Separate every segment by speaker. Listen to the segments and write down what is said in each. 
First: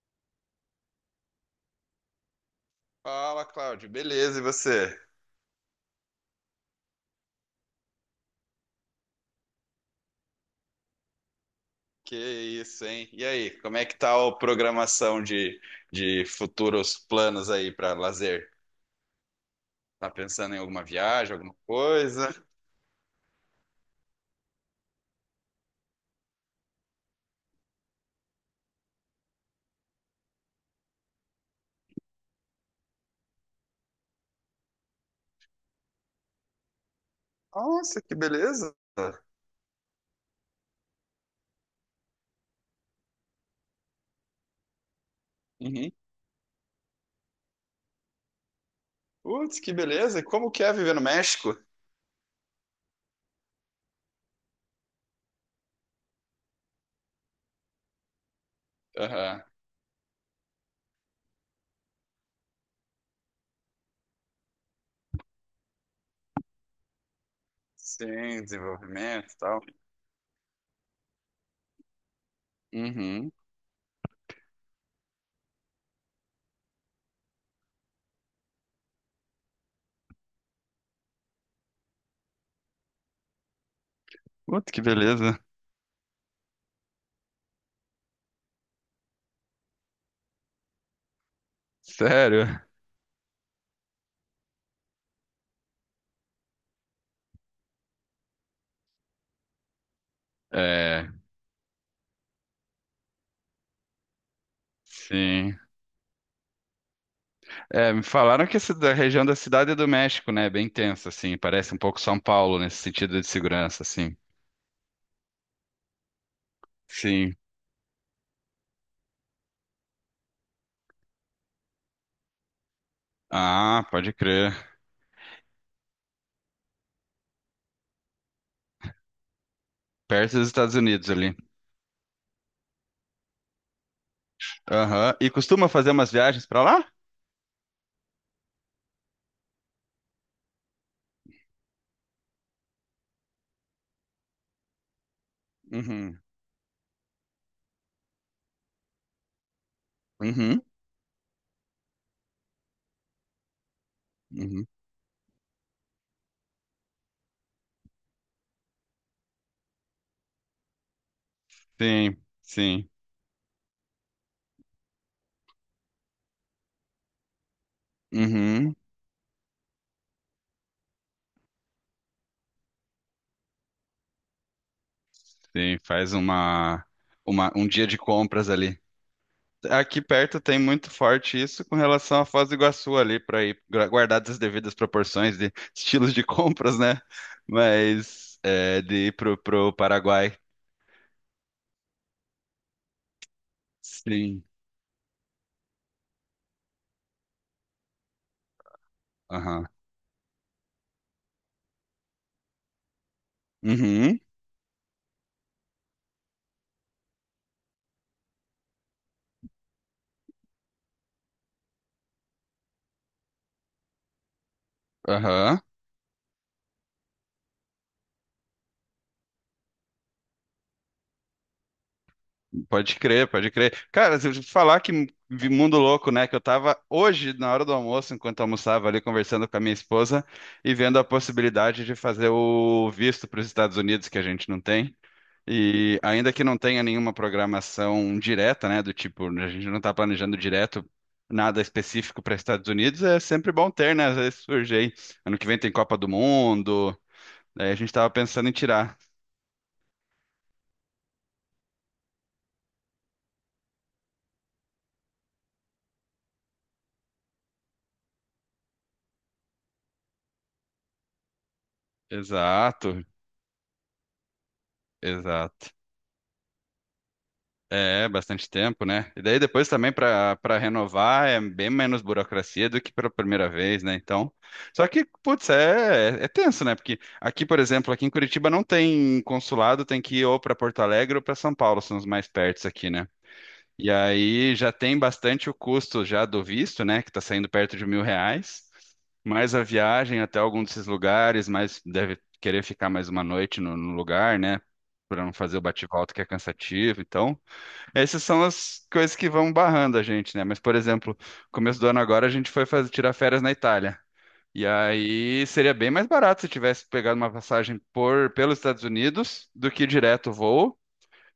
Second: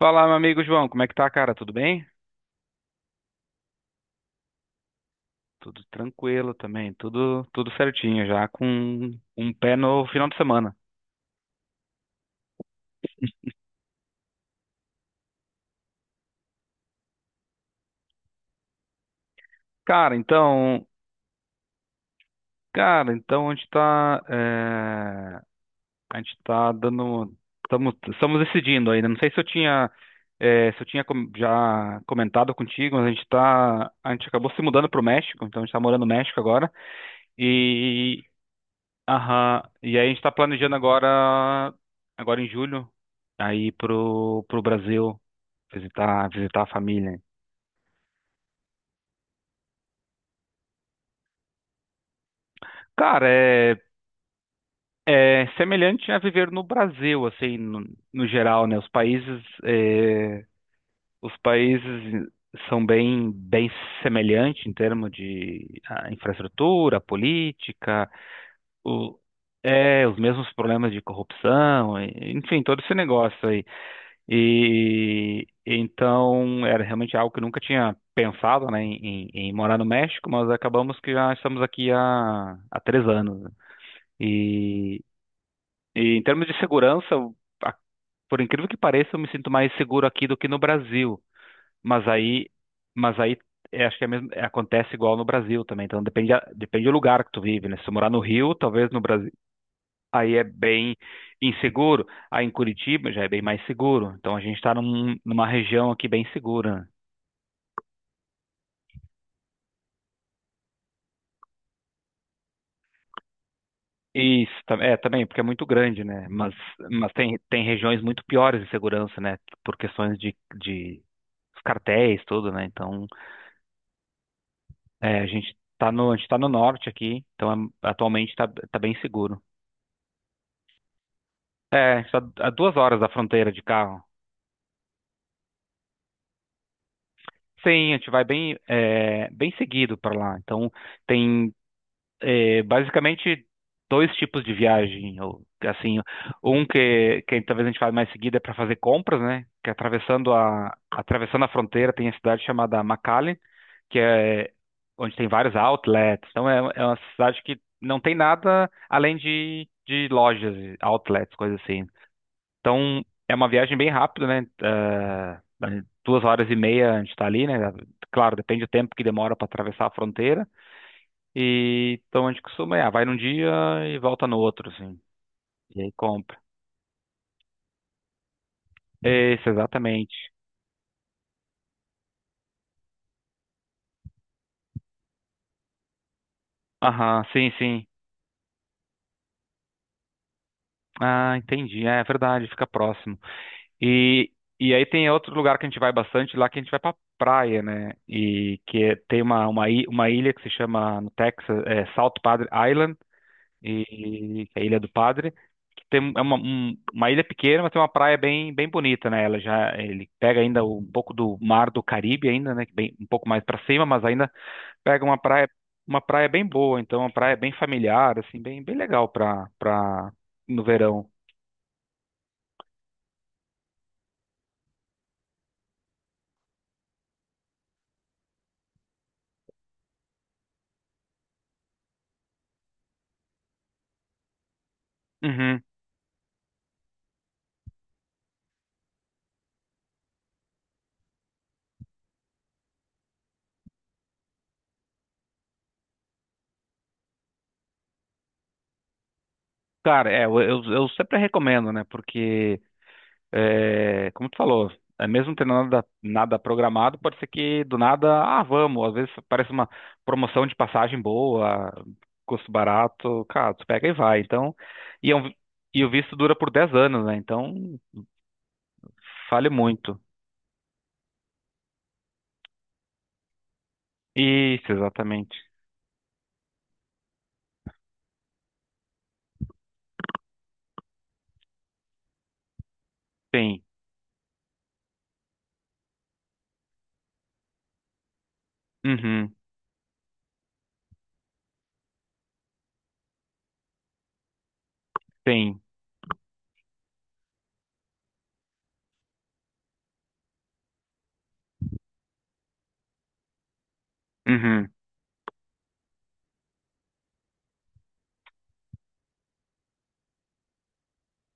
Speaker 1: Fala, meu amigo João, como é que tá, cara? Tudo bem?
Speaker 2: Fala, Cláudio. Beleza, e você?
Speaker 1: Tudo tranquilo também, tudo certinho, já com um pé no final de semana.
Speaker 2: Que isso, hein? E aí, como é que tá a programação de futuros planos aí para lazer? Tá
Speaker 1: Cara,
Speaker 2: pensando em alguma
Speaker 1: então,
Speaker 2: viagem, alguma coisa?
Speaker 1: cara, então a gente tá, a gente tá dando, estamos decidindo ainda. Não sei se eu tinha, é, Se eu tinha já comentado contigo, mas a gente acabou se mudando pro México, então a gente tá morando no México agora.
Speaker 2: Nossa, que beleza!
Speaker 1: Aham. E aí a gente tá planejando agora, agora em julho, aí pro Brasil
Speaker 2: Uhum.
Speaker 1: visitar a família.
Speaker 2: Putz, que beleza! E como que é viver no México?
Speaker 1: Cara, é semelhante a viver no Brasil, assim, no geral, né? Os países,
Speaker 2: Aham.
Speaker 1: os países são bem semelhantes em termos de infraestrutura, política,
Speaker 2: Sim,
Speaker 1: o,
Speaker 2: desenvolvimento e tal.
Speaker 1: os mesmos problemas de corrupção, enfim, todo esse
Speaker 2: Uhum.
Speaker 1: negócio. E então era realmente algo que eu nunca tinha pensado, né, em morar no México, mas acabamos que já estamos aqui há 3 anos, né.
Speaker 2: Putz, que
Speaker 1: E,
Speaker 2: beleza!
Speaker 1: e em termos de segurança, a- por incrível que pareça, eu me sinto mais seguro aqui do que no Brasil. Mas
Speaker 2: Sério?
Speaker 1: aí, mas aí acho que é mesmo, acontece igual no Brasil também. Então depende, depende do lugar que tu vive, né? Se tu morar no Rio, talvez no Brasil aí é bem
Speaker 2: É,
Speaker 1: inseguro. Aí em Curitiba já é bem mais seguro. Então a gente está numa
Speaker 2: sim.
Speaker 1: região aqui bem segura.
Speaker 2: É, me falaram que essa da região da Cidade é do México, né, é bem tensa, assim, parece um pouco São Paulo nesse sentido de segurança, assim.
Speaker 1: Isso, é também, porque é muito grande, né? Mas
Speaker 2: Sim.
Speaker 1: tem regiões muito piores de segurança, né? Por questões de os cartéis, tudo, né? Então,
Speaker 2: Ah, pode crer.
Speaker 1: a gente tá no norte aqui, então tá bem seguro.
Speaker 2: Perto dos Estados Unidos ali.
Speaker 1: É, a gente tá a 2 horas da fronteira de carro.
Speaker 2: Aham. E costuma fazer umas viagens pra lá?
Speaker 1: Sim, a gente vai bem, bem seguido para lá. Então, tem basicamente 2 tipos de viagem, ou assim,
Speaker 2: Uhum.
Speaker 1: um que talvez a gente fale mais seguida é para fazer compras, né? Que é
Speaker 2: Uhum.
Speaker 1: atravessando a fronteira tem a cidade chamada McAllen, que é
Speaker 2: Uhum.
Speaker 1: onde tem vários outlets. Então é uma cidade que não tem nada além de lojas, outlets, coisas assim.
Speaker 2: Sim, sim.
Speaker 1: Então é uma viagem bem rápida, né? 2 horas e meia a gente está ali, né? Claro, depende do
Speaker 2: Uhum.
Speaker 1: tempo que demora para atravessar a fronteira. Então a gente costuma, vai num dia e volta no outro, assim.
Speaker 2: Sim,
Speaker 1: E aí
Speaker 2: faz
Speaker 1: compra.
Speaker 2: uma, um dia de compras ali.
Speaker 1: Isso,
Speaker 2: Aqui
Speaker 1: exatamente.
Speaker 2: perto tem muito forte isso com relação à Foz do Iguaçu ali, para ir guardadas as devidas proporções de estilos de compras, né?
Speaker 1: Aham, sim, sim.
Speaker 2: Mas é, de ir pro Paraguai.
Speaker 1: Ah, entendi. É, é verdade, fica próximo. E,
Speaker 2: Sim.
Speaker 1: e aí tem outro lugar que a gente vai bastante, lá que a gente vai pra praia, né? E tem
Speaker 2: Aham.
Speaker 1: uma ilha que se chama no Texas, South Padre Island.
Speaker 2: Uhum.
Speaker 1: E que é a Ilha do Padre, que tem uma ilha pequena, mas tem uma praia bem bonita, né? Ela já ele pega ainda um pouco do mar do Caribe ainda, né? Que bem, um pouco mais para cima, mas ainda pega
Speaker 2: Aham.
Speaker 1: uma praia bem boa, então uma praia bem familiar, assim, bem legal para no verão.
Speaker 2: Pode crer, pode crer. Cara, se eu te falar que vi mundo louco, né? Que eu tava hoje, na hora do almoço, enquanto eu almoçava ali, conversando com a minha esposa e vendo a possibilidade de fazer o visto para os Estados Unidos, que a gente não tem.
Speaker 1: Uhum.
Speaker 2: E ainda que não tenha nenhuma programação direta, né, do tipo, a gente não está planejando direto nada específico para Estados Unidos, é sempre bom ter, né? Às vezes surge aí. Ano que vem tem Copa do Mundo, aí a gente estava pensando em tirar.
Speaker 1: Cara, eu sempre recomendo, né? Porque é, como tu falou, é mesmo tendo nada, nada programado, pode ser que do nada, ah, vamos. Às vezes parece uma promoção de passagem boa, custo
Speaker 2: Exato,
Speaker 1: barato, cara, tu pega e vai. Então, e, é um-
Speaker 2: exato.
Speaker 1: e o visto dura por 10 anos, né? Então,
Speaker 2: É, bastante tempo, né? E daí
Speaker 1: vale
Speaker 2: depois também
Speaker 1: muito.
Speaker 2: para renovar é bem menos burocracia do que pela primeira vez, né? Então,
Speaker 1: Isso,
Speaker 2: só que,
Speaker 1: exatamente.
Speaker 2: putz, é, é tenso, né? Porque aqui, por exemplo, aqui em Curitiba não tem consulado, tem que ir ou para Porto Alegre ou para São Paulo, são os mais pertos aqui, né?
Speaker 1: Sim.
Speaker 2: E aí já tem bastante o custo já do visto, né? Que tá saindo perto de R$ 1.000,
Speaker 1: Uhum.
Speaker 2: mais a viagem até algum desses lugares, mais deve querer ficar mais uma noite no lugar, né? Para não fazer
Speaker 1: Sim.
Speaker 2: o bate-volta que é cansativo, então. Essas são as coisas que vão barrando a gente, né? Mas, por exemplo, começo do ano agora a gente foi fazer, tirar férias na Itália. E
Speaker 1: Uhum.
Speaker 2: aí seria bem mais barato se tivesse pegado uma passagem por pelos Estados Unidos do que direto o voo.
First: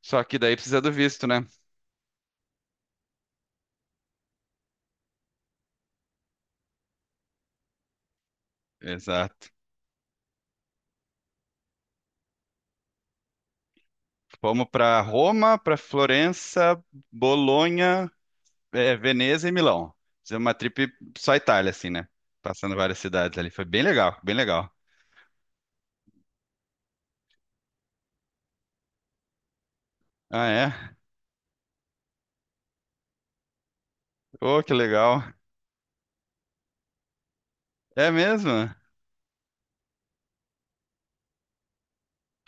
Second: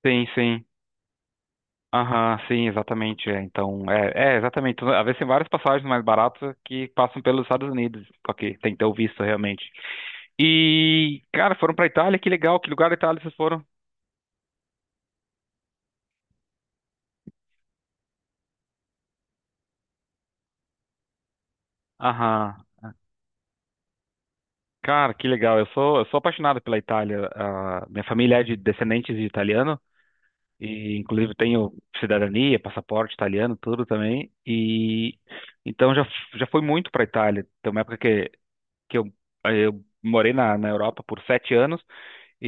Speaker 2: Só
Speaker 1: Sim,
Speaker 2: que daí
Speaker 1: sim.
Speaker 2: precisa do visto, né?
Speaker 1: Aham, sim, exatamente. É. Então, é, é, exatamente. Então, às vezes tem várias passagens mais baratas que passam pelos Estados Unidos, só que tem que ter o visto
Speaker 2: Exato.
Speaker 1: realmente. E, cara, foram pra Itália, que legal, que lugar da Itália vocês foram?
Speaker 2: Fomos para Roma, para Florença, Bolonha, Veneza e Milão. Fizemos uma trip só Itália, assim, né?
Speaker 1: Aham.
Speaker 2: Passando várias cidades ali. Foi bem legal, bem legal.
Speaker 1: Cara, que legal. Eu sou apaixonado pela Itália. Ah, minha família é de descendentes de italiano
Speaker 2: Ah, é?
Speaker 1: e inclusive tenho cidadania, passaporte italiano, tudo também.
Speaker 2: Oh, que
Speaker 1: E
Speaker 2: legal.
Speaker 1: então já fui muito para Itália. Tem uma época
Speaker 2: É
Speaker 1: que
Speaker 2: mesmo?
Speaker 1: que eu eu morei na Europa por 7 anos.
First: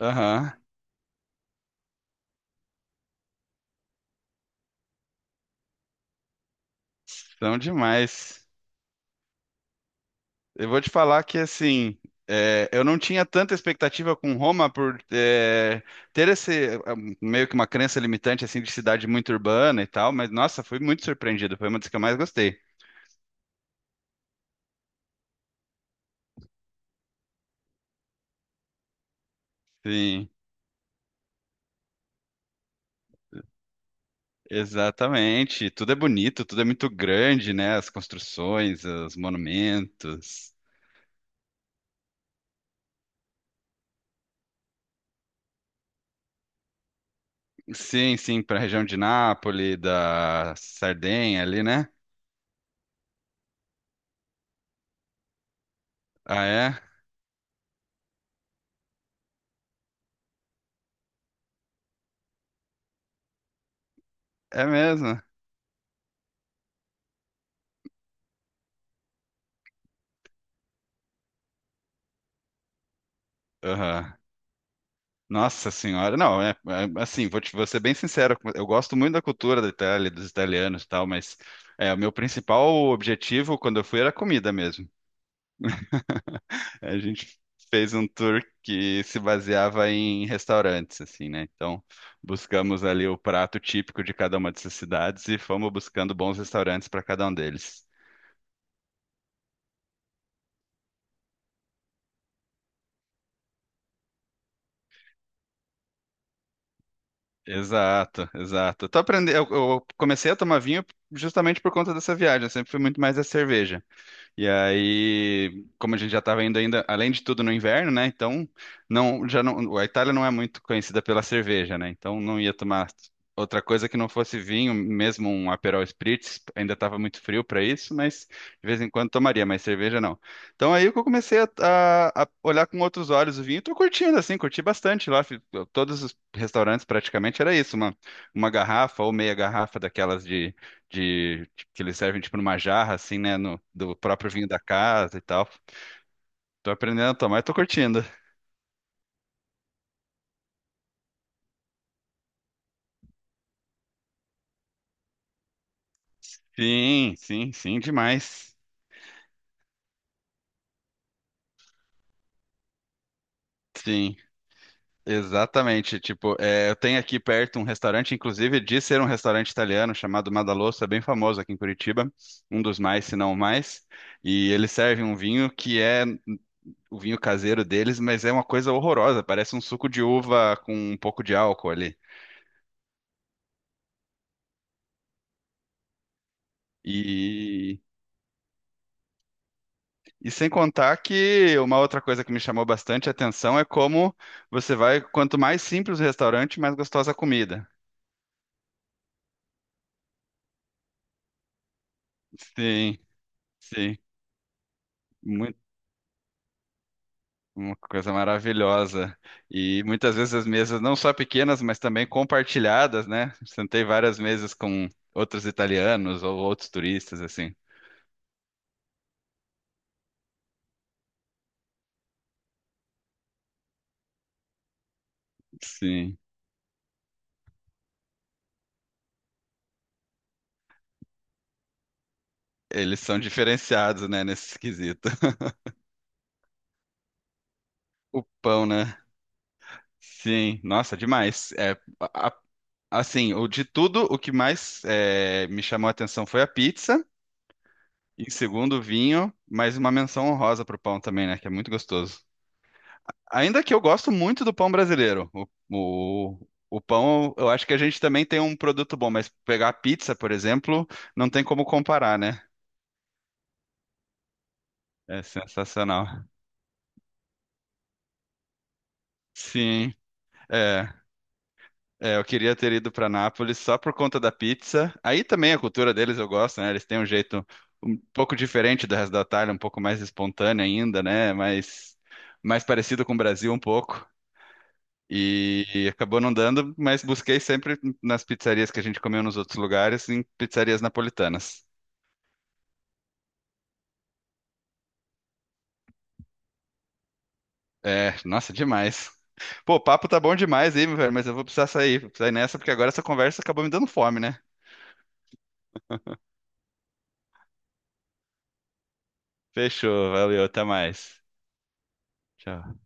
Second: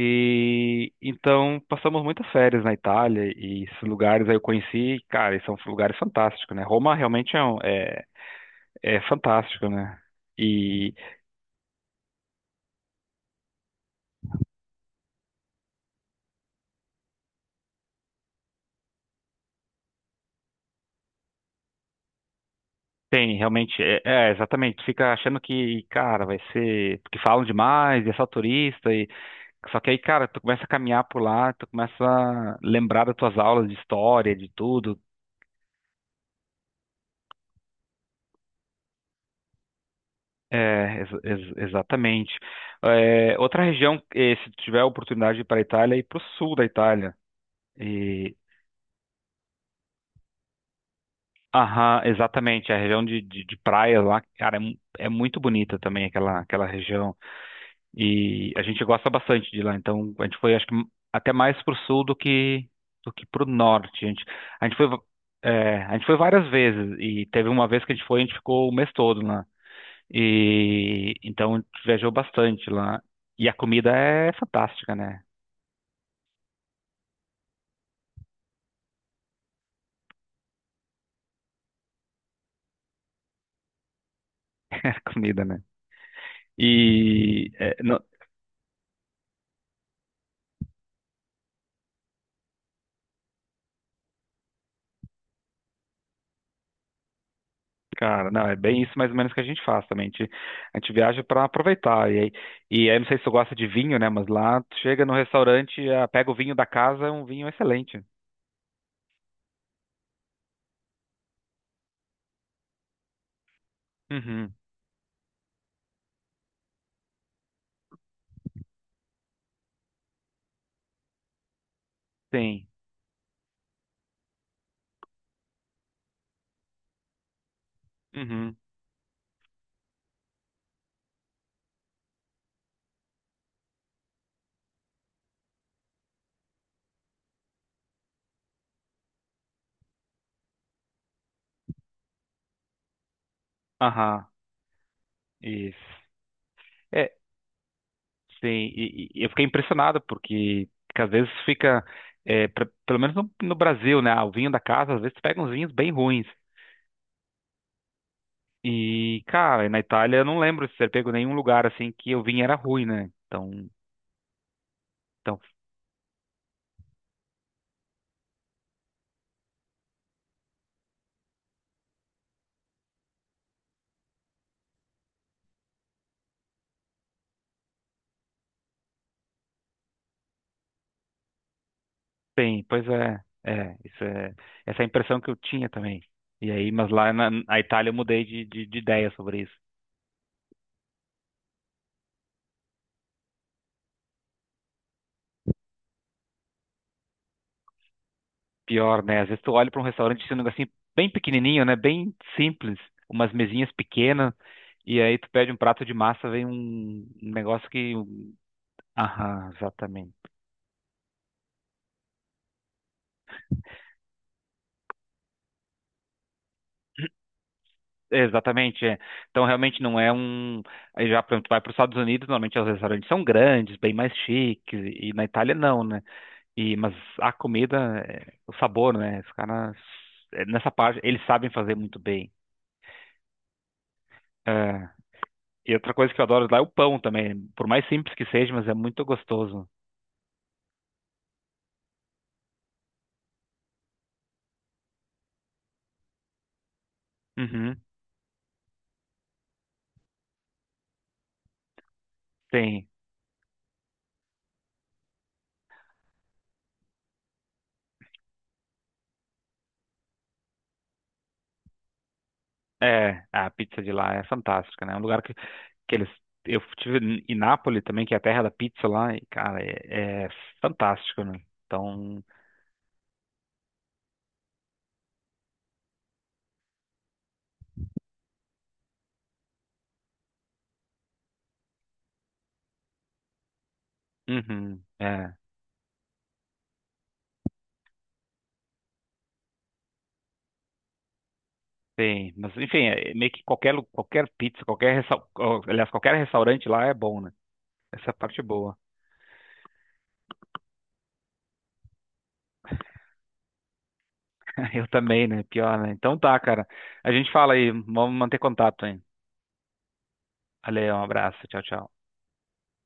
Speaker 2: Aham.
Speaker 1: então passamos muitas férias na Itália e esses lugares aí eu conheci, cara, e são lugares fantásticos, né? Roma realmente
Speaker 2: São demais.
Speaker 1: é fantástico, né?
Speaker 2: Eu vou te
Speaker 1: E
Speaker 2: falar que assim, é, eu não tinha tanta expectativa com Roma ter meio que uma crença limitante assim de cidade muito urbana e tal, mas nossa, fui muito surpreendido. Foi uma das que eu mais gostei.
Speaker 1: tem realmente, exatamente, tu fica achando que, cara, vai ser, porque falam demais, e é só turista, e só que aí, cara,
Speaker 2: Sim,
Speaker 1: tu começa a caminhar por lá, tu começa a lembrar das tuas aulas de história, de tudo.
Speaker 2: exatamente. Tudo é bonito, tudo é muito grande, né? As construções, os monumentos.
Speaker 1: Exatamente. É, outra região, se tu tiver a oportunidade de ir para a Itália, é ir para o sul da Itália.
Speaker 2: Sim,
Speaker 1: E,
Speaker 2: sim, para a região de Nápoles, da Sardenha ali, né?
Speaker 1: aham, exatamente. A região de praias lá, cara, é muito bonita também aquela,
Speaker 2: Ah,
Speaker 1: aquela
Speaker 2: é?
Speaker 1: região. E a gente gosta bastante de lá. Então, a gente foi, acho que, até mais pro sul do que pro norte.
Speaker 2: É
Speaker 1: A gente foi,
Speaker 2: mesmo.
Speaker 1: a gente foi várias vezes. E teve uma vez que a gente ficou o mês todo lá. E, então, a gente viajou bastante lá. E a comida
Speaker 2: Aham.
Speaker 1: é fantástica, né?
Speaker 2: Nossa senhora, não, assim, vou ser bem sincero, eu gosto muito da cultura da Itália, dos italianos e tal, mas é, o meu principal objetivo quando eu fui era comida mesmo.
Speaker 1: A comida, né?
Speaker 2: A gente
Speaker 1: E é,
Speaker 2: fez
Speaker 1: não-
Speaker 2: um tour que se baseava em restaurantes, assim, né? Então, buscamos ali o prato típico de cada uma dessas cidades e fomos buscando bons restaurantes para cada um deles.
Speaker 1: Cara, não, é bem isso mais ou menos que a gente faz também. A gente viaja para aproveitar. E aí, não sei se tu gosta de vinho, né? Mas lá tu chega no restaurante, ah, pega o vinho da casa, é um vinho excelente.
Speaker 2: Exato, exato. Tô aprendendo, eu comecei a tomar vinho justamente por conta dessa viagem, eu sempre fui muito mais a cerveja. E
Speaker 1: Uhum,
Speaker 2: aí, como a gente já estava indo ainda, além de tudo no inverno, né? Então, não, já não, a Itália não é muito conhecida pela cerveja, né? Então, não ia
Speaker 1: sim.
Speaker 2: tomar outra coisa que não fosse vinho, mesmo um Aperol Spritz, ainda estava muito frio para isso, mas
Speaker 1: Uhum,
Speaker 2: de vez em quando tomaria, mas cerveja não. Então, aí que eu comecei a olhar com outros olhos o vinho, e tô curtindo assim, curti bastante lá, todos os restaurantes praticamente era isso, uma garrafa ou meia garrafa daquelas de que eles servem tipo numa jarra, assim, né? No, do
Speaker 1: aham,
Speaker 2: próprio vinho da casa e tal.
Speaker 1: isso.
Speaker 2: Tô
Speaker 1: É,
Speaker 2: aprendendo a tomar e tô curtindo.
Speaker 1: sim, e eu fiquei impressionado porque às vezes fica, pelo menos no Brasil, né? Ah, o vinho da casa, às vezes tu pega uns vinhos bem ruins.
Speaker 2: Sim, sim, sim, demais.
Speaker 1: E, cara, na Itália eu não lembro de ter pego nenhum lugar assim que o vinho era ruim, né? Então.
Speaker 2: Sim,
Speaker 1: Então
Speaker 2: exatamente. Tipo, é, eu tenho aqui perto um restaurante, inclusive de ser um restaurante italiano chamado Madalosso, é bem famoso aqui em Curitiba, um dos mais, se não o mais. E eles servem um vinho que é o vinho caseiro deles, mas é uma coisa horrorosa, parece um suco de uva com um pouco de álcool ali.
Speaker 1: Pois é, essa é a impressão que eu tinha também. E aí, mas lá na
Speaker 2: E
Speaker 1: Itália eu mudei de ideia sobre isso.
Speaker 2: E sem contar que uma outra coisa que me chamou bastante atenção é como você vai, quanto mais simples o restaurante, mais gostosa a comida.
Speaker 1: Pior, né? Às vezes tu olha para um restaurante e tem um negocinho bem pequenininho, né? Bem simples,
Speaker 2: Sim,
Speaker 1: umas mesinhas
Speaker 2: sim,
Speaker 1: pequenas, e aí tu pede um
Speaker 2: muito,
Speaker 1: prato de massa, vem um negócio
Speaker 2: uma
Speaker 1: que...
Speaker 2: coisa
Speaker 1: um,
Speaker 2: maravilhosa.
Speaker 1: aham,
Speaker 2: E
Speaker 1: exatamente.
Speaker 2: muitas vezes as mesas não só pequenas, mas também compartilhadas, né? Sentei várias mesas com outros italianos ou outros turistas, assim.
Speaker 1: É, exatamente, é. Então realmente não é um. Aí já, por exemplo, tu vai para os Estados Unidos, normalmente os restaurantes são grandes, bem mais chiques, e na Itália não, né?
Speaker 2: Sim,
Speaker 1: Mas a comida, o sabor, né? Os caras, nessa parte, eles sabem fazer muito bem.
Speaker 2: eles são diferenciados, né, nesse
Speaker 1: É,
Speaker 2: quesito.
Speaker 1: e outra coisa que eu adoro lá é o pão também. Por mais simples
Speaker 2: O
Speaker 1: que seja,
Speaker 2: pão,
Speaker 1: mas é
Speaker 2: né?
Speaker 1: muito gostoso.
Speaker 2: Sim, nossa, demais. É, a Assim, o de tudo, o que mais me chamou a atenção foi a pizza.
Speaker 1: Uhum,
Speaker 2: Em segundo, o vinho, mas uma menção honrosa pro pão também, né? Que é muito gostoso.
Speaker 1: tem.
Speaker 2: Ainda que eu gosto muito do pão brasileiro. O pão, eu acho que a gente também tem um produto bom, mas pegar a pizza, por exemplo, não tem como comparar, né?
Speaker 1: É, a pizza de lá é fantástica, né? É um
Speaker 2: É
Speaker 1: lugar que
Speaker 2: sensacional.
Speaker 1: eles. Eu estive em Nápoles também, que é a terra da pizza lá, e, cara,
Speaker 2: Sim,
Speaker 1: é
Speaker 2: é.
Speaker 1: fantástico, né?
Speaker 2: É,
Speaker 1: Então,
Speaker 2: eu queria ter ido para Nápoles só por conta da pizza. Aí também a cultura deles eu gosto, né? Eles têm um jeito um pouco diferente do resto da Itália, um pouco mais espontâneo ainda, né? Mais parecido com o Brasil um pouco.
Speaker 1: uhum, é,
Speaker 2: E acabou não dando, mas busquei sempre nas pizzarias que a gente comeu nos outros lugares, em pizzarias napolitanas.
Speaker 1: tem. Mas, enfim, é meio que qualquer, qualquer pizza, aliás, qualquer restaurante lá é bom, né? Essa é a
Speaker 2: É,
Speaker 1: parte
Speaker 2: nossa,
Speaker 1: boa.
Speaker 2: demais. Pô, o papo tá bom demais aí, meu velho, mas eu vou precisar sair, vou precisar ir nessa, porque agora essa conversa acabou me dando fome, né?
Speaker 1: Eu também, né? Pior, né? Então tá, cara. A gente fala aí. Vamos manter contato, hein?
Speaker 2: Fechou, valeu, até
Speaker 1: Valeu, um
Speaker 2: mais.
Speaker 1: abraço. Tchau, tchau.
Speaker 2: Tchau.